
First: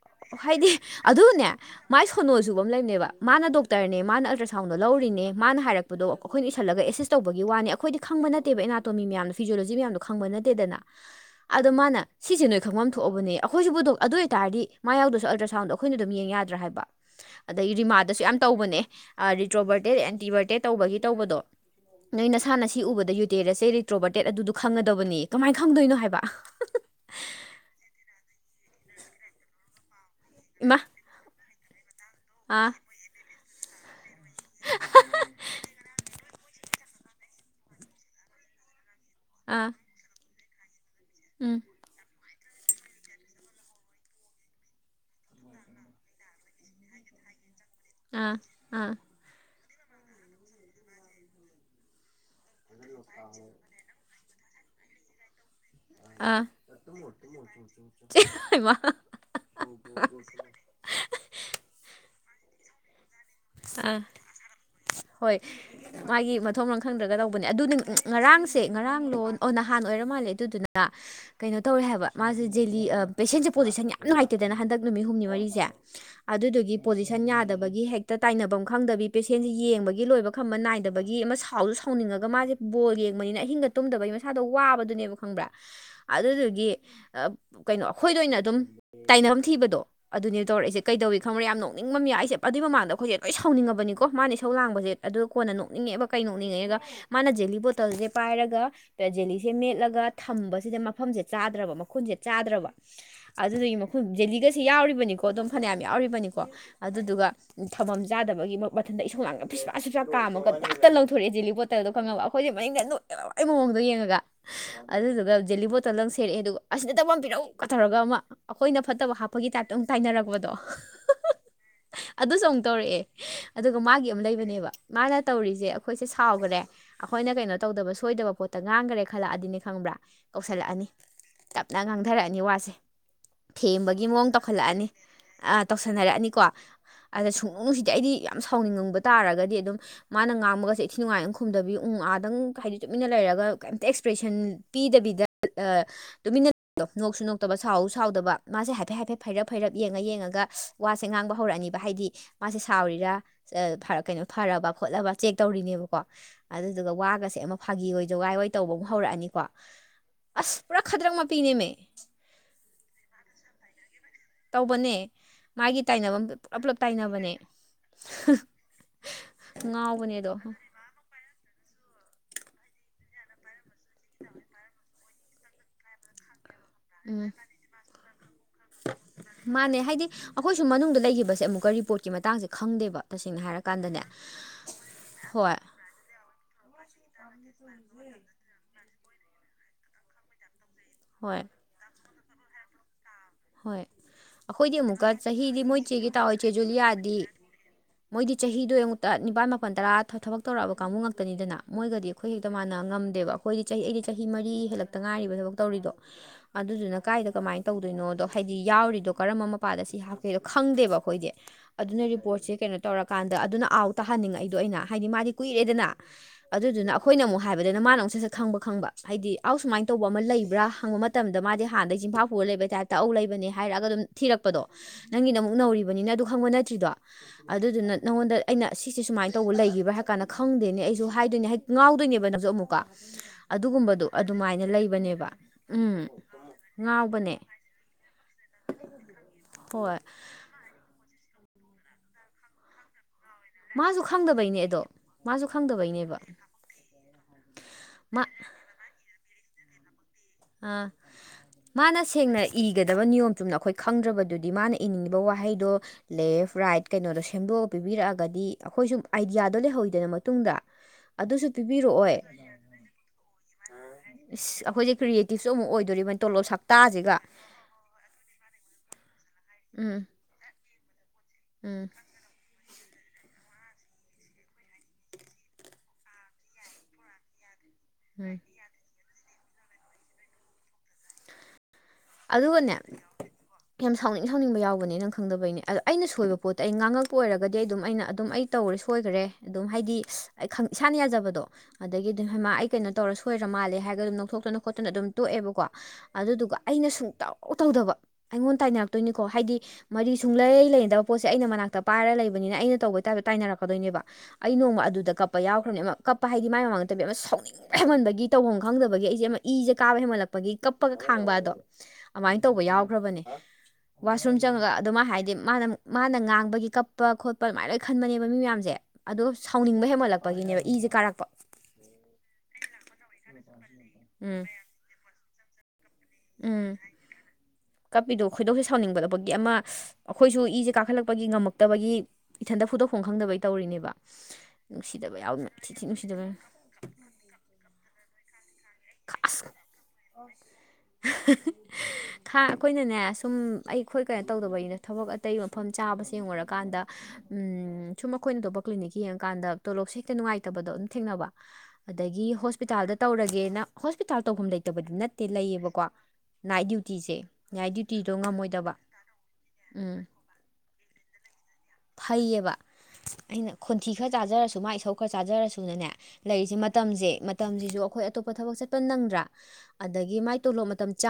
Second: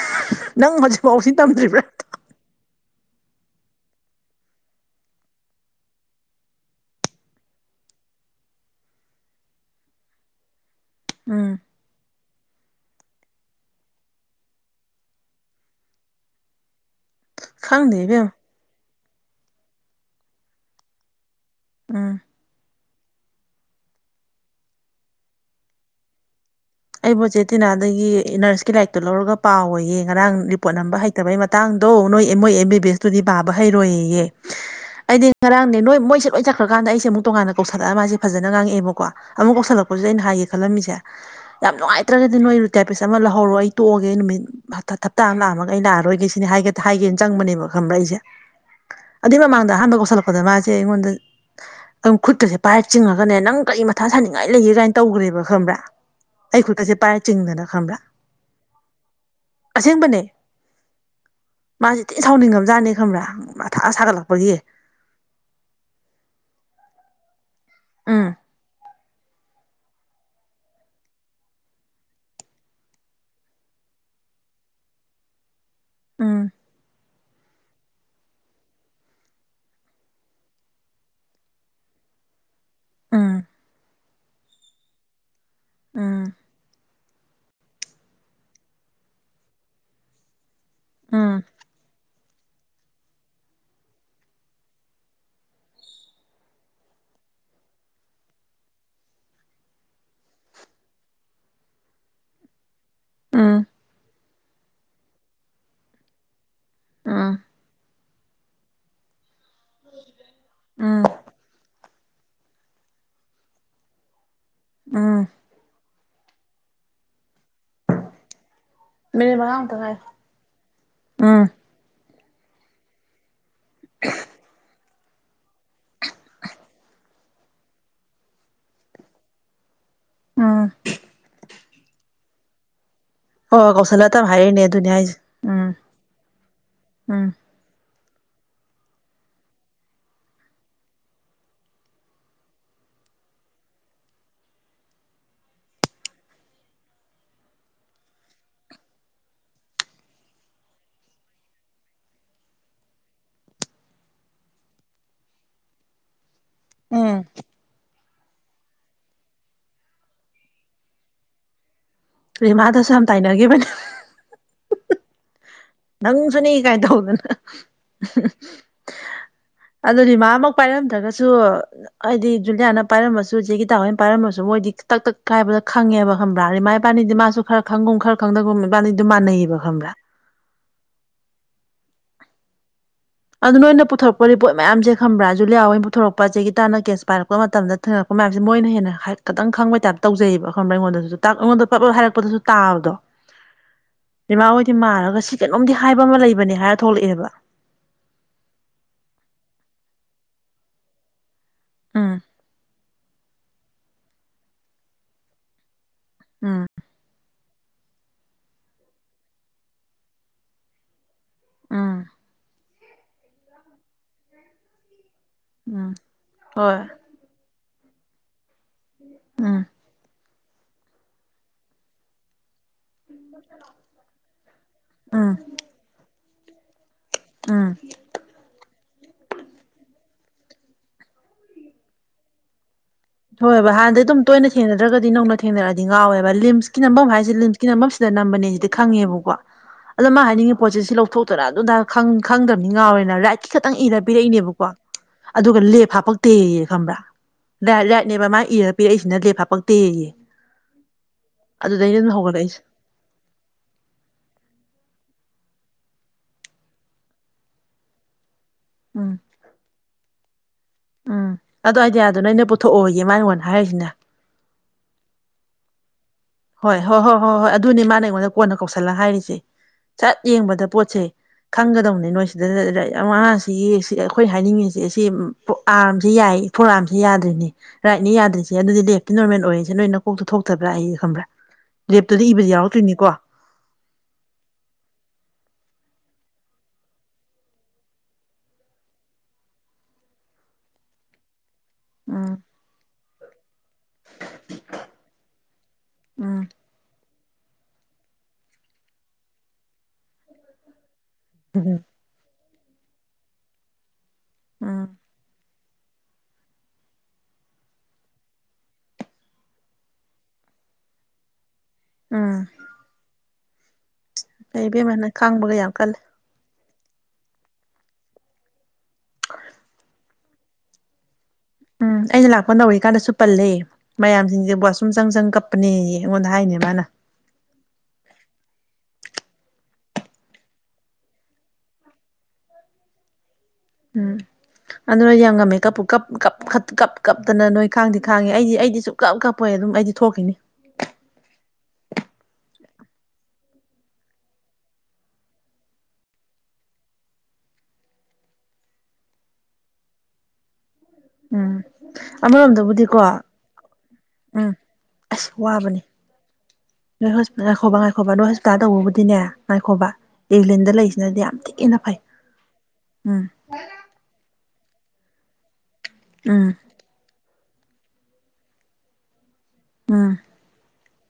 ꯍꯥꯏꯗꯤ ꯅꯪ ꯍꯧꯖꯤꯛꯐꯥꯎꯁꯤ ꯑꯗꯨꯅꯦ ꯇꯝꯗ꯭ꯔꯤꯕ꯭ꯔꯥ꯫ ꯃꯥꯏ ꯁꯣꯅꯣ ꯁꯨꯕ ꯑꯃ ꯂꯩꯅꯦꯕ ꯃꯥꯅ ꯗꯣꯛꯇꯔꯅꯦ ꯃꯥꯅ ꯑꯜꯇ꯭ꯔꯁꯥꯎꯟꯗꯣ ꯂꯧꯔꯤꯅꯦ ꯃꯥꯅ ꯍꯥꯏꯔꯛꯄꯗꯣ꯫ ꯑꯩꯈꯣꯏꯅ ꯏꯁꯜꯂꯒ ꯑꯦꯁꯤꯁ ꯇꯧꯕꯒꯤ ꯋꯥꯅꯤ ꯑꯩꯈꯣꯏꯗꯤ ꯈꯪꯕ ꯅꯠꯇꯦꯕ ꯑꯦꯅꯥꯇꯣꯃꯤ ꯃꯌꯥꯝꯗꯣ ꯐꯤꯖꯣꯂꯣꯖꯤ ꯃꯌꯥꯝꯗꯣ ꯈꯪꯕ ꯅꯠꯇꯦꯗꯅ꯫ ꯎꯝ *unintelligible* ꯑꯗꯣ ꯃꯥꯅ ꯁꯤꯁꯦ ꯅꯣꯏ ꯈꯪꯐꯝ ꯊꯣꯛꯑꯕꯅꯦ ꯑꯩꯈꯣꯏꯁꯤꯕꯨ ꯑꯗꯨ ꯑꯣꯏꯇꯥꯔꯗꯤ꯫ ꯃꯥ ꯌꯥꯎꯗꯁꯨ ꯑꯜꯇ꯭ꯔ ꯁꯥꯎꯟꯗꯣ ꯑꯩꯈꯣꯏꯅ ꯑꯗꯨꯝ ꯌꯦꯡ ꯌꯥꯗ꯭ꯔꯥ ꯍꯥꯏꯕ ꯑꯗꯒꯤ ꯈꯪꯗꯦ ꯔꯤꯃꯥꯗꯁꯨ ꯏꯕꯦꯝꯃ ꯌꯥꯝ꯫ ꯇꯧꯕꯅꯦ ꯔꯤꯇ꯭ꯔꯣꯕꯔꯇꯦꯠ ꯑꯦꯟꯇꯤꯚꯔꯇꯦꯠ ꯇꯧꯕꯒꯤ ꯇꯧꯕꯗꯣ꯫ ꯎꯝ꯫ ꯅꯣꯏ ꯅꯁꯥꯅ ꯁꯤ ꯎꯕꯗ ꯌꯨꯇꯦꯔ ꯆꯦꯔꯤ ꯇ꯭ꯔꯣꯕꯔꯇꯦꯠ ꯑꯗꯨꯗꯨ ꯈꯪꯒꯗꯕꯅꯤ ꯀꯃꯥꯏꯅ ꯈꯪꯗꯣꯏꯅꯣ ꯍꯥꯏꯕ꯫ ꯑꯩꯕꯨꯆꯦ ꯇꯤꯅꯥꯗꯒꯤ ꯅꯔꯁꯀꯤ ꯂꯥꯏꯔꯤꯛꯇꯣ ꯂꯧꯔꯒ ꯄꯥꯎ ꯑꯣꯏꯌꯦ ꯉꯔꯥꯡ ꯔꯤꯄꯣꯔꯠ ꯏꯃꯥ ꯅꯝꯕ꯫ ꯍꯩꯇꯕꯩ ꯃꯇꯥꯡꯗꯣ ꯅꯣꯏ ꯃꯣꯏ ꯑꯦꯝ ꯑꯥ ꯕꯤ ꯕꯤ ꯑꯦꯁꯇꯨꯗꯤ ꯄꯥꯕ ꯍꯩꯔꯣꯏꯌꯦ꯫ ꯑꯩꯗꯤ ꯉꯔꯥꯡꯅꯦ ꯅꯣꯏ ꯃꯣꯏꯁꯦ ꯂꯣꯏ ꯆꯠꯈ꯭ꯔꯀꯥꯟꯗ ꯑꯩꯁꯦ ꯑꯃꯨꯛ ꯇꯣꯉꯥꯟ ꯀꯧꯜꯂꯑꯒ ꯃꯥꯁꯦ ꯐꯖꯅ ꯉꯥꯡꯉꯑꯦꯕꯀꯣ꯫ ꯑꯃꯨꯛ ꯑꯥ ꯀꯧꯁꯜꯂꯛꯄꯁꯤꯗ ꯑꯩꯅ ꯍꯥꯏꯌꯦ ꯈꯜꯂꯝꯃꯤꯁꯦ꯫ ꯎꯝ ꯌꯥꯝ ꯅꯨꯡꯉꯥꯏꯇ꯭ꯔꯒꯗꯤ ꯅꯣꯢ *unintelligible* ꯄꯩꯁ ꯑꯃ ꯂꯧꯍꯧꯔꯣ ꯑꯩ ꯇꯣꯛꯑꯒꯦ ꯅꯨꯃꯤꯠ ꯍꯥꯞ꯫ ꯊꯞꯇꯥ ꯑꯃ ꯂꯥꯛꯑꯝꯃꯒ ꯑꯩ ꯂꯥꯛꯑꯔꯣꯏꯒꯦ ꯁꯤꯅꯤ ꯍꯥꯏ ꯍꯥꯏꯒꯦꯅ ꯆꯪꯕꯅꯦꯕ ꯈꯪꯕ꯭ꯔꯥ ꯑꯩꯁꯦ꯫ ꯑꯥ ꯑꯥ ꯑꯗꯨꯏ ꯃꯃꯥꯡꯗ ꯑꯍꯥꯟꯕ ꯀꯧꯁꯤꯜꯂꯛꯄꯗ ꯃꯥꯁꯦ ꯑꯩꯉꯣꯟꯗ ꯈꯨꯠꯀꯁꯦ ꯄꯥꯏꯔꯞ ꯆꯤꯡꯉꯒꯅꯦ ꯅꯪ ꯀꯔꯤ꯫ ꯑꯊꯥ ꯁꯥꯅꯤꯡꯉꯥꯏ ꯂꯩꯒꯦ ꯀꯥꯏꯅ ꯇꯧꯈ꯭ꯔꯦꯕ ꯈꯪꯕ꯭ꯔꯥ꯫ ꯑ ꯑꯩ ꯈꯨꯠꯀꯁꯦ ꯇꯣꯝꯃꯨꯔꯣ ꯄꯥꯏꯔ ꯇꯣꯝꯃꯨꯔꯣ ꯆꯤꯡꯗꯅ ꯈꯪꯕ꯭ꯔꯥ ꯍꯥꯢꯃꯥ꯫ ꯑꯁꯦꯡꯕꯅꯦ ꯃꯥꯁꯦ ꯊꯤ ꯁꯥꯎꯅꯤꯡꯉꯝꯖꯥꯠꯅꯤ ꯈꯪꯕ꯭ꯔꯥ꯫ ꯃꯊꯥꯑ ꯑꯥ ꯁꯥꯒꯠꯂꯛꯄꯒꯤ꯫ ꯍꯣꯏ ꯃꯥꯒꯤ ꯃꯊꯣꯝ ꯃꯔ ꯈꯪꯗ꯭ꯔꯒ ꯇꯧꯕꯅꯦ ꯑꯗꯨꯅ ꯎꯝ ꯉꯔꯥꯡꯁꯦ ꯉꯔꯥꯡ꯫ ꯂꯣꯟ ꯑꯣ ꯅꯍꯥꯟ ꯑꯣꯏꯔ ꯃꯥꯜꯂꯦ ꯑꯗꯨꯗꯨꯅ꯫ ꯀꯩꯅꯣ ꯇꯧꯔꯦ ꯍꯥꯏꯕ ꯃꯥꯁꯦ ꯖꯦꯂꯤ ꯄꯦꯁꯦꯟꯁꯦ ꯄꯣꯖꯤꯁꯟ ꯌꯥꯝ ꯅꯨꯡꯉꯥꯏꯇꯦꯗꯅ ꯍꯟꯗꯛ ꯅꯨꯃꯤꯠ ꯍꯨꯝꯅꯤ ꯃꯔꯤꯁꯦ꯫ ꯎꯝ ꯑꯗꯨꯗꯨꯒꯤ ꯄꯣꯖꯤꯁꯟ ꯌꯥꯗꯕꯒꯤ ꯍꯦꯛ꯫ ꯇꯥꯏꯅꯐꯝ ꯈꯪꯗꯕꯤ ꯄꯦꯁꯦꯟꯁꯦ ꯌꯦꯡꯕꯒꯤ ꯂꯣꯏꯕ ꯈꯝꯕ ꯅꯥꯏꯗꯕꯒꯤ ꯑꯃ ꯁꯥꯎꯁꯨ ꯁꯥꯎꯅꯤꯡꯉꯒ ꯃꯥꯁꯦ꯫ ꯕꯣꯜ ꯌꯦꯡꯕꯅꯤꯅ ꯎꯝ ꯑꯍꯤꯡꯒ ꯇꯨꯝꯗꯕꯒꯤ ꯃꯁꯥꯗꯣ ꯋꯥꯕꯗꯨꯅꯦꯕ ꯈꯪꯕ꯭ꯔꯥ ꯎꯝ ꯑꯗꯨꯗꯨꯒꯤ ꯑ꯫ ꯀꯩꯅꯣ ꯑꯩꯈꯣꯏꯗ ꯑꯣꯏꯅ ꯑꯗꯨꯝ ꯇꯥꯏꯅꯐꯝ ꯊꯤꯕꯗꯣ ꯑꯗꯨꯅꯦ ꯇꯧꯔꯛꯏꯁꯦ ꯀꯩꯗꯧꯢ ꯎꯝ ꯈꯪꯕ꯭ꯔꯥ ꯌꯥꯝꯅꯣ꯫ ꯅꯤꯡ ꯃꯝ ꯌꯥꯎ ꯑꯗꯨꯏ ꯃꯃꯥꯡꯗ꯫ ꯑꯩꯈꯣꯏꯁꯦ ꯂꯣꯏ ꯁꯥꯎꯅꯤꯡꯉꯕꯅꯤꯀꯣ ꯃꯥꯅ ꯢꯁꯧ ꯂꯥꯡꯕꯁꯦ ꯑꯗꯨ ꯀꯣꯟꯅ ꯅꯣꯛꯅꯤꯡꯉꯦꯕ ꯀꯩ ꯅꯣꯛꯅꯤꯡꯉꯦ ꯑꯗꯨꯒ꯫ ꯃꯥꯅ ꯖꯦꯂꯤ ꯕꯣꯇꯜꯁꯦ ꯄꯥꯏꯔꯒ꯫ ꯖꯦꯂꯤꯁꯦ ꯃꯦꯠꯂꯒ ꯊꯝꯕꯁꯤꯗ ꯃꯐꯝꯁꯦ ꯆꯥꯗ꯭ꯔꯕ ꯃꯈꯨꯟꯁꯦ ꯆꯥꯗ꯭ꯔꯕ꯫ ꯎꯝ ꯑꯗꯨꯗꯒꯤ ꯃꯈꯨ ꯖꯦꯂꯤꯒꯁꯤ ꯌꯥꯎꯔꯤꯕꯅꯤꯀꯣ ꯑꯗꯨꯝ ꯐꯅꯌꯥꯝ ꯌꯥꯎꯔꯤꯕꯅꯤꯀꯣ ꯎꯝ ꯑꯗꯨꯗꯨꯒ꯫ ꯊꯝꯐꯝ ꯆꯥꯗꯕꯒꯤ ꯃꯊꯇ ꯏꯁꯧ ꯂꯥꯡꯉꯥ ꯄꯤꯁ ꯄꯥ ꯄꯤꯁ ꯄꯥ ꯀꯥꯝꯃꯒ ꯂꯥꯛꯇ ꯎꯝ ꯂꯧꯊꯣꯔꯑ ꯖꯤꯦꯂꯤꯕꯣꯠ꯫ ꯗꯣ ꯈꯪꯉꯕ ꯑꯩꯈꯣꯏꯁꯦ ꯃꯅꯤꯡꯗ ꯃꯑꯣꯡꯗꯣ ꯌꯦꯡꯉꯒ ꯎꯝ ꯑꯗꯨꯗꯨꯒ ꯖꯦꯂꯤꯕꯣꯠ꯫ ꯂꯪ ꯁꯦꯔꯛꯑꯦ ꯑꯗꯨꯒ ꯑꯁꯤ ꯅꯠꯇꯕ ꯑꯃ ꯄꯤꯔꯛꯎꯀ ꯇꯧꯔꯒ ꯑꯃ ꯑꯩꯈꯣꯏꯅ꯫ ꯐꯠꯇꯕ ꯃꯤꯅꯤꯠ ꯍꯥꯞꯄꯒꯤ ꯇꯥꯏꯞꯇꯣ ꯃꯉꯥꯃꯨꯛꯇ ꯑꯃꯨꯛ ꯉꯥꯏꯌꯣ ꯇꯥꯏꯅꯔꯛꯄꯗꯣ꯫ ꯎꯝ꯫ ꯑꯗꯨꯁꯨ ꯑꯃꯨꯛ ꯇꯧꯔꯛꯑꯦ ꯑꯗꯨꯒ ꯃꯥꯒꯤ ꯑꯃ ꯂꯩꯕꯅꯦꯕ ꯃꯥꯅ ꯇꯧꯔꯤꯁꯦ ꯑꯩꯈꯣꯏꯁꯦ ꯁꯥꯎꯈ꯭ꯔꯦ꯫ ꯑꯩꯈꯣꯏꯅ ꯀꯩꯅꯣ ꯇꯧꯗꯕ ꯁꯣꯏꯗꯕ ꯄꯣꯠꯇ ꯉꯥꯡꯈꯔꯦ ꯈꯜꯂꯛꯑꯗꯤꯅꯤ ꯈꯪꯕ꯭ꯔꯥ꯫ ꯎꯝ ꯀꯧꯁꯤꯜꯂꯛꯑꯅꯤ ꯇꯞꯅ ꯉꯥꯡꯊꯔꯛꯑꯅꯤ ꯋꯥꯁꯦ꯫ ꯍꯣꯏ ꯍꯣꯏ ꯊꯦꯝꯕꯒꯤ ꯀꯧꯁꯜꯂ ꯇꯞ ꯃꯑꯣꯡ ꯍꯥꯏꯔꯛꯏꯅꯦ ꯇꯧꯈꯠꯂꯛꯑꯅꯤ ꯑꯗꯨꯅꯦ ꯍꯥꯏꯁꯦ ꯑ ꯎꯝ ꯇꯧꯁꯟꯅꯔꯛꯑꯅꯤꯀꯣ꯫ ꯑꯗ ꯎꯝ ꯁꯨꯡꯅꯨꯡ ꯅꯨꯡꯁꯤꯗꯤ ꯑꯩꯗꯤ ꯌꯥꯝ ꯁꯥꯎꯅꯤꯡꯉꯕ ꯇꯥꯔꯒꯗꯤ ꯑꯗꯨꯝ꯫ ꯃꯥꯅ ꯉꯥꯡꯕꯒꯁꯦ ꯏꯊꯤ ꯅꯨꯡꯉꯥꯏꯅ ꯈꯨꯝꯗꯕꯤ ꯎ ꯑꯥꯗꯪ ꯍꯥꯏꯗꯤ ꯇꯨꯃꯤꯟꯅ ꯂꯩꯔꯒ ꯀꯩꯝꯇ ꯑꯦꯛꯁꯄ꯭ꯔꯦꯁꯟ ꯄꯤꯗꯕꯤꯗ꯫ ꯑ *unintelligible* ꯇꯨꯃꯤꯟꯅ ꯂꯩꯕꯗꫭ ꯅꯣꯛꯁꯨ ꯅꯣꯛꯇꯕ ꯁꯥꯎꯁꯨ ꯁꯥꯎꯗꯕ ꯃꯥꯁꯦ ꯍꯥꯏꯐꯦꯠ ꯍꯥꯏꯐꯦꯠ ꯐꯩꯔꯞ ꯐꯩꯔꯞ ꯌꯦꯡꯉ ꯌꯦꯡꯉꯒ ꯋꯥꯁꯦ ꯉꯥꯡꯕ ꯍꯧꯔꯛꯑꯅꯤꯕ ꯍꯥꯏꯗꯤ ꯃꯥꯁꯦ ꯁꯥꯎꯔꯤꯔꯥ ꯀꯩꯅꯣ ꯐꯔꯕ ꯈꯣꯠꯂꯕ ꯆꯦꯛ ꯇꯧꯔꯤꯅꯦꯕꯀꯣ ꯑꯗꯨꯗꯨꯒ ꯎꯝ ꯋꯥꯒꯁꯦ ꯑꯃꯨꯛ ꯐꯥꯒꯤ ꯑꯣꯏ ꯋꫭꯏ ꯖꫭꯒꯥꯏ ꯋꫭꯏ ꯇꯧꯕꯃꯨꯛ ꯍꯧꯔꯛꯑꯅꯤꯀꯣ ꯑꯁ ꯄꯨꯔꯥ ꯈꯗ꯭ꯔꯛ ꯃꯄꯤꯅꯦꯃꯤ ꯔꯤꯃꯗꯁꯨ ꯌꯥꯝ ꯇꯥꯏꯅꯈꯤꯕꯅꯦ ꯇꯧꯕꯅꯦ ꯃꯥꯒꯤ ꯇꯥꯏꯅꯐꯝ ꯅꯪꯁꯨꯅꯤ ꯄꯨꯂꯞ ꯄꯨꯂꯞ ꯀꯥꯏꯅ ꯇꯧꯗꯅ ꯇꯥꯏꯅꯕꯅꯦ ꯑꯗꯨ ꯉꯥꯎꯕꯅꯦ ꫪꯤꯃꯥ ꯑꯗꯣ ꯃꯛ ꯄꯥꯏꯔꯝꯗ꯭ꯔꯒ ꯁꯨ ꯍꯥꯏꯗꯤ ꯖꯨꯂꯤꯌꯥꯅ ꯄꯥꯏꯔꯝꯃꯁꯨ ꯆꯦꯒꯤ ꯇꯥꯛꯍꯣꯏꯅ ꯄꯥꯏꯔꯝꯃꯁꯨ ꯃꯣꯏꯗꯤ ꯇꯛ ꯇꯛ ꯀꯥꯏꯕꯗ *unintelligible* ꯈꯪꯉꯦꯕ ꯈꯪꯕ꯭ꯔꯥ ꯔꯤꯃꯥ ꯏꯕꯥꯅꯤꯗꯤ ꯎꯝ ꯃꯥꯁꯨ ꯈꯔ ꯈꯪꯒꯨꯝ ꯈꯔ ꯈꯪꯗꯒꯨꯝ ꯏꯕꯥꯅꯤꯗꯨꯝ ꯃꯥꯟꯅꯩꯌꯦꯕ ꯃꯥꯅꯦ ꯈꯪꯕ꯭ꯔꯥ ꯍꯥꯏꯗꯤ ꯑꯩꯈꯣꯏꯁꯨ ꯃꯅꯨꯡꯗ ꯂꯩꯈꯤꯕꯁꯦ ꯑꯃꯨꯛꯀ ꯔꯤꯄꯣꯔꯠꯀꯤ ꯃꯇꯥꯡꯁꯦ ꯈꯪꯗꯦꯕ ꯇꯁꯦꯡꯅ ꯑꯗꯨ‌ ꯅꯣꯏꯅ ꯍꯥꯏꯔꯀꯥꯟꯗꯅꯦ ꯄꯨꯊꫭꯔꯛꯄ ꯔꯤꯄꯣꯠ ꯃꯌꯥꯝꯁꯦ ꯈꯪ꯭ꯕꯔꯥ ꯍꯣꯏ ꯖꯨꯂꯤꯌꯥꯎꯋꯅ ꯄꯨꯊꯣꯔꯛꯄ ꯄꯥ ꯆ‌ꯦꯒꯤꯇꯥꯅ ꯀꯦꯁ ꯄꯥꯏꯔꯛꯄ ꯃꯇꯝꯗ ꯊꯦꯡꯅꯔꯛꯄ ꯃꯌꯥꯝꯁꯦ ꯃꯣꯏꯅ ꯍꯦꯟꯅ ꯍꯥꯏ ꯈꯤꯇꯪ ꯈꯪ ꯇꯥꯏꯞ ꯇꯧꯖꯩꯌꯦꯕ ꯈꯪꯕ꯭ꯔꯥ ꯑꯩꯉꯣꯟꯗꯁꯨ ꯇ *unintelligible* ꯍꯣꯏ ꯑꯩꯉꯣꯟꯗ ꯄꯕꯠꯂ ꯍꯥꯏꯔꯛꯄꯗꯁꯨ ꯇꯥꯕꯗꯣ ꯍꯣꯏ ꯏꯃꯥꯍꯣꯏꯗꯤ ꯑꯩꯈꯣꯏꯗꯤ ꯑꯃꯨꯛꯀ ꯃꯥꯔꯒ ꯁꯤ ꯆꯍꯤꯗꯤ ꯀꯩꯅꯣꯝꯗꯤ ꯃꯣꯏ ꯍꯥꯏꯕ ꯆꯦꯒꯤ ꯑꯃ ꯇꯥꯑꯣꯏ ꯆꯦ ꯂꯩꯕꯅꯦ ꯍꯥꯏꯔ ꯖꯨꯂꯤꯌꯥꯗꯤ ꯊꯣꯛꯂꯛꯑꯦꯕ ꯃꯣꯏꯗꯤ ꯆꯍꯤꯗꯨ ꯑꯃꯨꯛꯇ ꯅꯤꯄꯥꯜ ꯃꯥꯄꯜ ꯇꯔꯥ ꯊꯕꯛ ꯇꯧꯔꯛꯑꯕ ꯀꯥꯡꯕꯨ ꯉꯥꯛꯇꯅꯤꯗꯅ ꯃꯣꯏꯒꯗꯤ ꯎꯝ ꯑꯩꯈꯣꯏꯒ ꯃꯥꯅ ꯉꯝꯗꯦꯕ ꯑꯩꯈꯣꯏꯗꯤ ꯆꯍꯤ ꯑꯩꯗꯤ ꯆꯍꯤ ꯃꯔꯤ ꯍꯦꯜꯂꯛꯇ ꯉꯥꯏꯔꯤꯕ ꯊꯕꯛ ꯇꯧꯔꯤꯗꯣ ꯎꯝ ꯑꯗꯨꯗꯨꯅ ꯀꯥꯏꯗ ꯀꯃꯥꯏꯅ ꯇꯧꯗꯣꯏꯅꯣꯗꫭ ꯍꯥꯏꯗꯤ ꯌꯥꯎꯔꯤꯗꯣ ꯀꯔꯝꯕ ꯃꯄꯥꯗ ꯁꯤ ꯍꯥꯞꯀꯦꯗꯣ ꯈꯪꯗꯦꯕ ꯑꯩꯈꯣꯏꯗꯤ ꯎꯝ ꯑꯗꯨꯅ ꯔꯤꯄꯣꯔꯠꯁꯦ ꯀꯩꯅꯣ ꯇꯧꯔꯀꯥꯟꯗ ꯑꯗꯨꯅ ꯑꯥꯎ ꯇꯥꯍꯟꯅꯤꯡꯉꯛꯏꯗꯣ ꯑꯩꯅ ꯍꯥꯏꯗꯤ ꯃꯥꯗꯤ ꯀꯨꯏꯔꯦꯗꯅ ꯎꯝ ꯍꯣꯏ ꯑꯗꯨꯗꯨꯅ ꯑꯩꯈꯣꯏꯅ ꯑꯃꯨꯛ ꯍꯥꯏꯕꯗꯅ ꯃꯥꯅ ꯑꯃꯨꯛ ꯁꯠ ꯁꯠ ꯈꯪꯕ ꯈꯪꯕ ꯍꯥꯏꯗꯤ ꯑꯥꯎ ꯎꯝ ꯁꯨꯃꯥꯏꯅ ꯇꯧꯕ ꯑꯃ ꯂꯩꯕ꯭ꯔꯥ ꯍꯪꯕ ꯃꯇꯝ ꯃꯇꯝꯗ ꯃꯥꯗꯤ ꯍꯥꯟꯅꯗꯩ ꯆꯤꯟꯐꯥ ꯄꯨꯔ ꯂꯩꯕꯩ ꯇꯥꯏꯞꯇ ꯇ ꯍ *unintelligible* ꯂꯩꯕꯅꯦ ꯍꯥꯏꯔꯛꯑꯒ ꯑꯗꯨꯝ ꯊꯤꯔꯛꯄꯗꯣ ꯎꯝ ꯅꯪꯒꯤꯅ ꯑꯃꯨꯛ ꯅꯧꯔꯤꯕꯅꯤꯅ ꯑꯗꯨ ꯈꯪꯕ ꯅꯠꯇ꯭ꯔꯤꯗꯣ ꯎꯝ ꯑꯗꯨꯗꯨꯅ ꯅꯪꯉꯣꯟꯗ ꯑꯩꯅ ꯁꯤꯁꯦ ꯁꯨꯃꯥꯏꯅ ꯇꯧꯕ ꯂꯩꯈꯤꯕ꯭ꯔꯥ ꯍꯥꯏ ꯀꯥꯟꯗ ꯈꯪꯗꯦꯅꯦ ꯑꯩꯁꯨ ꯍꯥꯏꯗꯣꯏꯅꯦ ꯉꯥꯎꯗꯣꯏꯅꯦꯕ ꯅꯪꯁꯨ ꯑꯃꯨꯛꯀ ꯍꯣꯏꯕꯥ ꯍꯥꯟꯅꯗꯩ ꯑꯗꯨꯒꯨꯝꯕꯗꯣ ꯑꯗꯨꯝ ꯇꯣꯏꯅ ꯑꯗꯨꯃꯥꯏꯅ ꯊꯦꯡꯅꯗ꯭ꯔꯒꯗꯤ ꯂꯩꯕꯅꯦꯕ ꯅꯧꯅ ꯊꯦꯡꯅꯔꯛꯑꯗꯤ ꯎꯝ ꯉꯥꯎꯋꯦꯕ ꯂꯤꯝꯁꯀꯤ ꯅꯝꯐꯝ ꯍꯥꯏꯁꯤ ꯉꯥꯎꯕꯅꯦ ꯂꯤꯝꯁ ꯀꯤ ꯅꯝꯕꯝꯁꯤꯗ ꯅꯝꯕꯅꯦ ꯁꯤꯗꯤ ꯈꯪꯉꯦꯕꯀꯣ ꯍꯣꯏ ꯑꯗꯣ ꯃꯥ ꯍꯥꯏꯅꯤꯡꯉꯤ ꯄꯣꯠꯁꯦ ꯁꯤ ꯂꯧꯊꯣꯛ ꯅ *unintelligible* ꯑꯗꯨꯝꯗ ꯈꯪꯗꯕꯅꯤ ꯉꯥꯎꯋꯦꯅ ꯔꯥꯏꯠ ꯈꯛꯇꯪ ꯏꯔ ꯃꯥꯁꯨ ꯈꯪꯗꯕꯩꯅꯦ ꯄꯤꯔꯛꯏꯅꯦꯕꯀꯣ ꯑꯗꯣ ꯃꯥꯁꯨ ꯑꯗꯨꯒ ꯂꯦꯞ ꯈꯪꯗꯕꯩꯅꯦꯕ ꯍꯥꯄꯛꯇꯦꯌ‌ꯦ ꯈꯪꯕ꯭ꯔꯥꯥ ꯔꯥꯏꯠ ꯅꯦꯕ ꯃꯥ ꯏꯔꯥ ꯄꯤꯔꯛꯏꯁꯤꯅ ꯂꯦꯞ ꯍꯥꯞꯄꯛꯇꯦꯌꯦ ꯑꯥ ꯑꯗꯨꯗꯩꯅꯦ ꯃꯥꯅ ꯑꯗꯨꯝ ꯁꯦꯡꯅ ꯍꯧꯒꯠꯂꯛꯏꯁꯦ ꯏ ꯏꯒꯗꯕ ꯅꯤꯌꯣꯝ ꯆꯨꯝꯅ ꯑꯩꯈꯣꯏ ꯈꯪꯗ꯭ꯔꯕꯗꯨꯗꯤ ꯃꯥꯅ ꯏꯅꯤꯡꯉꯤꯕ ꯋꯥꯍꯩꯗꯣ ꯂꯦꯐ ꯔꯥꯏꯠ ꯀꯩꯅꯣꯗꯣ ꯁꯦꯝꯗꯣꯛꯑ ꯄꯤꯕꯤꯔꯛꯑꯒꯗꯤ ꯑꯩꯈꯣꯏꯁꯨ ꯎꯝ ꯑꯥꯏꯗꯤꯌꯥꯗꯣ ꯂꯩꯍꯧꯗꯅ ꯃꯇꯨꯡꯗ ꯎꯝ ꯑꯗꯨꯁꯨ ꯑꯗꯣ ꯄꯤꯕꯤꯔꯛꯑꯣꯏ ꯑꯥꯏꯗꯤꯌꯥꯗꯨꯅ ꯑꯩꯅ ꯄꯨꯊꯣꯛꯑꯣꯌ‌ꯦ ꯃꯥꯅ ꯑꯩꯉꯣꯟꯗ ꯍꯥꯏꯔꯤꯁꯤꯅ ꯏꯁ ꯑꯩꯈꯣꯏꯁꯦ ꯀ꯭ꯔꯤꯌꯦꯇꯤꯞꯁꯨ ꯑꯃꯨꯛ ꯑꯣꯏꯗꯣꯔꯤꯕꯅ ꯍꯣꯏ ꯍꯣꯏ ꯍꯣꯏ ꯍꯣꯏ ꯍꯣꯏ ꯑꯗꯨꯅꯤ ꯃꯥꯅ ꯑꯩꯉꯣꯟꯗ ꯀꯣꯟꯅ ꯀꯧꯁꯜꯂꯒ ꯍꯥꯏꯔꯤꯁꯦ ꯎꯝ ꯁꯠ ꯌꯦꯡꯕꯗ ꯄꯣꯠꯁꯦ ꯎꯝ ꯈꯪꯒꯗꯧꯅꯤ ꯅꯣꯏꯁ ꯁꯤꯗꯁꯤ *unintelligible* ꯑꯩꯈꯣꯏ ꯍꯥꯏꯅꯤꯡꯉꯁꯤ ꯁꯤ ꯑꯥꯔꯝꯁꯤ ꯌꯥꯏ ꯐꯣꯔ ꯑꯥꯝꯁꯤ ꯌꯥꯗ꯭ꯔꯤꯅꯦ ꯔꯥꯏꯠꯅꯤ ꯎꯝ ꯌꯥꯗ꯭ꯔꯤꯁꯦ ꯑꯗꯨꯗꯤ ꯂꯦꯐꯇꯤ ꯅꯣꯔꯃꯦꯜ ꯑꯣꯏꯔꯤꯁꯦ ꯅꯣꯏ ꯅꯀꯣꯛꯇꯣ ꯊꯣꯛꯇꯕ꯭ꯔꯥꯌ‌ꯦ ꯈꯪꯕ꯭ꯔꯥ ꯂꯦꯞꯇꯨꯗꯤ ꯑ ꯏꯕꯗꯤ ꯑꯗꯨꯒꯅꯦ ꯌꯥꯎꯔꯛꯇꯣꯏꯅꯤꯀꯣ ꯌꯥꯝ ꯁꯥꯎꯅꯤꯡ ꯁꯥꯎꯅꯤꯡꯕ ꯌꯥꯎꯕꯅꯦ ꯅꯪ ꯈꯪꯗꯕꯩꯅꯦ ꯑꯗꯣ ꯑꯩꯅ ꯁꯣꯏꯕ ꯄꯣꯠꯇꯣ ꯑꯩ ꯉꯥꯡꯉꯛꯄ ꯑꯣꯏꯔꯒꯗꯤ ꯑꯩ ꯑꯗꯨꯝ ꯑꯩꯅ ꯑꯗꯨꯝ ꯑꯩ ꯇꯧꯈꯔꯦ ꯁꯣꯏꯈ꯭ꯔꯦ ꯑꯗꯨꯝ ꯍꯥꯏꯗꯤ ꯑꯩ ꯏꯁꯥꯅ ꯌꯥꯖꯕꯗꯣ ꯑꯗꯒꯤ ꯑꯗꯨꯝ ꯎꯝ ꯍꯩꯃꯥ ꯑꯩ ꯀꯩꯅꯣ ꯇꯧꯔ ꯁꯣꯏꯔ ꯃꯥꯜꯂꯦ ꯍꯥꯏꯔꯒ ꯑꯗꯨꯝ ꯅꫭꯛꯊꯣꯛꯇꯅ ꯈꯣꯠꯇꯅ ꯑꯗꯨꯝ ꯇꯣꯛꯑꯦꯕꯀꯣ ꯎꯝ ꯑꯗꯨꯗꯨꯒ ꯑꯩꯅ ꯁꯨꯡꯇꯧ ꯇꯧꯗꯕ ꯑꯩꯉꯣꯟ ꯇꯥꯏꯅꯔꯛꯇꯣꯏꯅꯤꯀꯣ ꯍꯥꯏꯗꯤ ꯃꯔꯤ ꯁꯨꯡꯂꯩ ꯂꯩꯅꯗꯕ ꯄꯣꯠꯁꯦ ꯑꯩꯅ ꯃꯅꯥꯛꯇ ꯄꯥꯏꯔ ꯂꯩꯕꯅꯤꯅ ꯑꯩꯅ ꯇꯧꯕꯩ ꯇꯥꯏꯞꯇ ꯇꯥꯏꯅꯔꯛꯀꯗꯣꯏꯅꯦꯕ ꯑꯩ ꯅꯣꯡꯃ ꯎꯝ ꯑꯗꯨꯗ ꯀꯞꯄ ꯌꯥꯎꯈ꯭ꯔꯕꯅꯦꯅ ꯀꯞꯄ ꯍꯥꯏꯗꯤ ꯃꯥꯏ ꯃꯃꯥꯡꯗꯅꯠꯇꯕꯤ ꯑꯃ ꯁꯥꯎꯅꯤꯡ ꯍ‌ꯦꯃꯟꯕꯒꯤ ꯇꯧꯐꯝ ꯈꯪꯗꯕꯒꯤ ꯑꯩꯁꯦ ꯑꯃ ꯏꯁꯖꯦ ꯀꯥꯕ ꯍꯦꯟꯃꯜꯂꯛꯄꯒꯤ ꯀꯞꯄꯒ ꯈꯥꯡꯕ ꯍꯥꯏꯗꯣ ꯑꯗꯨꯃꯥꯏꯅ ꯎꯝ ꯇꯧꯕ ꯌꯥꯎꯈ꯭ꯔꯕꯅꯦ ꯋꯥꯁꯔꯨꯝ ꯐꯩ ꯆꯪꯉꯒ ꯑꯗꯨꯝ ꯏꯕꯦꯝꯃꯅ ꯍꯥꯏꯗꯤ ꯈꯥꯡꯕꯒ ꯃꯥꯅ ꯌꯥꯝ ꯀꯜꯂꯦ ꯃꯥꯅ ꯉꯥꯡꯕꯒꯤ ꯀꯞꯄ ꯈꯣꯠꯄ ꯑꯗꯨꯃꯥꯏꯅ ꯂꯣꯏ ꯈꯟꯕꯅꯦꯕ ꯃꯤ ꯃꯌꯥꯝꯁꯦ ꯑꯗꯣ ꯁꯥꯎꯅꯤꯡꯕ ꯍꯦꯃꯠꯂꯛꯄꯒꯤꯅꯦꯕ ꯏꯁꯦ ꯀꯥꯔꯛꯄ ꯎꯝ ꯑꯩꯅ ꯂꯥꯛꯄ ꯅꯧꯔꯤꯀꯥꯟꯗꯁꯨ ꯄꯜꯂ‌ꯦ ꯎꯝ ꯃꯌꯥꯝꯁꯤꯡꯁꯦ ꯋꯥꯁꯔꯨꯝ ꯆꯪ ꯆꯪ ꯀꯞ ꯄꯅꯦꯌꯦ ꯑꯩꯉꯣꯟꯗ ꯍꯥꯏꯅꯦ ꯎꯝ ꯃꯥꯅ ꯀꯞꯄꯤꯗꯣ ꯈꯣꯏꯗꯧꯁꯦ ꯁꯥꯎꯅꯤꯡꯕꯗꯕꯒꯤ ꯑꯃ ꯑꯩꯈꯣꯏꯁꯨ ꯏꯁꯁꯦ ꯀꯥꯈꯠꯂꯛꯄꯒꯤ ꯉꯝꯃꯛꯇꯕꯒꯤ ꯏꯊꯟꯇ ꯐꯨꯗꯣꯛꯐꯝ ꯈꯪꯗꯕꯩ ꯇꯧꯔꯤꯅꯦꯕ ꯎꯝ ꯑꯗꯨ ꯅꯨꯡꯁꯤꯗꯕ ꯅꯣꯏꯗꯤ ꯌꯥꯝ ꯌꯥꯎꯅ ꯉꯝꯃꯦ ꯊꯤ ꯀꯞꯄꯨ ꯊꯤ ꯀꯞ ꯅꯨꯡꯁꯤꯗꯕꯎ ꯀꯞ ꯈꯠ ꯀꯞ ꯀꯞꯇꯅ ꯅꯣꯏ ꯈꯥꯡꯗꯤ ꯈꯥꯡꯉꯦ ꯑꯩꯗꯤ ꯑꯩꯗꯤ ꯁꯨ ꯀꯞ ꯀꯞꯄꯣꯏ ꯑꯁ ꯑꯗꯨꯝ ꯑꯩꯗꯤ ꯊꯣꯛꯈꯤꯅꯤ *unintelligible* ꯈꯥ ꯑꯩꯈꯣꯏꯅꯅꯦ ꯁꯨꯝ ꯑꯩꯈꯣꯏ ꯀꯩꯅꯣ ꯇꯧꯗꯕꯩꯅ ꯊꯕꯛ ꯑꯇꯩ ꯃꯐꯝ ꯆꯥꯕꯁ‌ꯦ ꯌꯦꯡꯉꯨꯔꯀꯥꯟꯗ ꯎꯝ ꯁꯨꯝ ꯑꯩꯈꯣꯏꯅ ꯇꯣꯧꯕꯄ ꯀ꯭ꯅꯤꯛꯀꯤ ꯌꯦꯡꯉꯀꯥꯟꯗ ꯇꯣꯂꯣꯞꯁꯦ ꯍꯦꯛꯇ ꯅꯨꯡꯉꯥꯏ ꯇꯕꯗꯣ ꯑꯗꯨꯝ ꯊꯦꯡꯅꯕ ꯎꯝ ꯑꯗꯒꯤ ꯍꯣꯁꯄꯤꯇꯥꯜꯗ ꯑꯃꯔꯣꯝꯗꯕꯨꯗꯤꯀꯣ ꯇꯧꯔꯒꯦꯅ ꯍꯣꯁꯄꯤꯇꯥꯜ ꯇꯧꯐꯝ ꯎꯝ ꯂꯩꯇꯕꯗꯤ ꯅꯠꯇꯦ ꯑꯁ ꯋꯥꯕꯅꯦ ꯂꯩꯌꯦꯕꯀꯣ ꯅꯥꯏꯠ ꯅꯣꯏ ꯗ꯭ꯌꯨꯇꯤꯁꯦ ꯍ‌ꯣꯁ ꯅꯥꯏꯠ ꯉꯥꯏꯈꯣꯕ ꯉꯥꯏꯈꯣꯕ ꯗ꯭ꯌꯨꯇꯤꯗꯣ ꯅꯣꯏ ꯍꯣꯁꯄꯤꯇꯥꯜ ꯉꯝꯃꯣꯏꯗꯕ ꯇꯧꯕꯕꯨꯗꯤꯅꯦ ꯉꯥꯏꯈꯣꯕ ꯎꯝ ꯏꯪꯂꯦꯟꯗ ꯂꯩꯁꯤꯅꯗꯤ ꯌꯥꯝ ꯊꯤꯅ ꯐꯩ ꯐꯩꯌꯦꯕ ꯎꯝ ꯑꯩꯅ ꯈꯣꯟꯊꯤ ꯈꯔ ꯆꯥꯖꯔꯁꯨ ꯃꯥ ꯏꯁꯧ ꯈꯔ ꯆꯥꯖꯔꯁꯨꯅꯅꯦ ꯎꯝ ꯂꯩꯔꯤꯁꯦ ꯃꯠ ꯇꯝꯖ‌ꯦ ꯃꯇꯝꯖꯤꯖꯨ ꯑꯩꯈꯧꯏ ꯑꯇ‍ꯣꯞꯄ ꯊꯕꯛ ꯆꯠꯄ ꯅꯪꯗ꯭ꯔ ꯎꯝ ꯑꯗꯒꯤ ꯃꯥꯏ ꯇ‍ꯣꯂ‌ꯣꯞ ꯃꯇꯝ ꯆꯥꯡ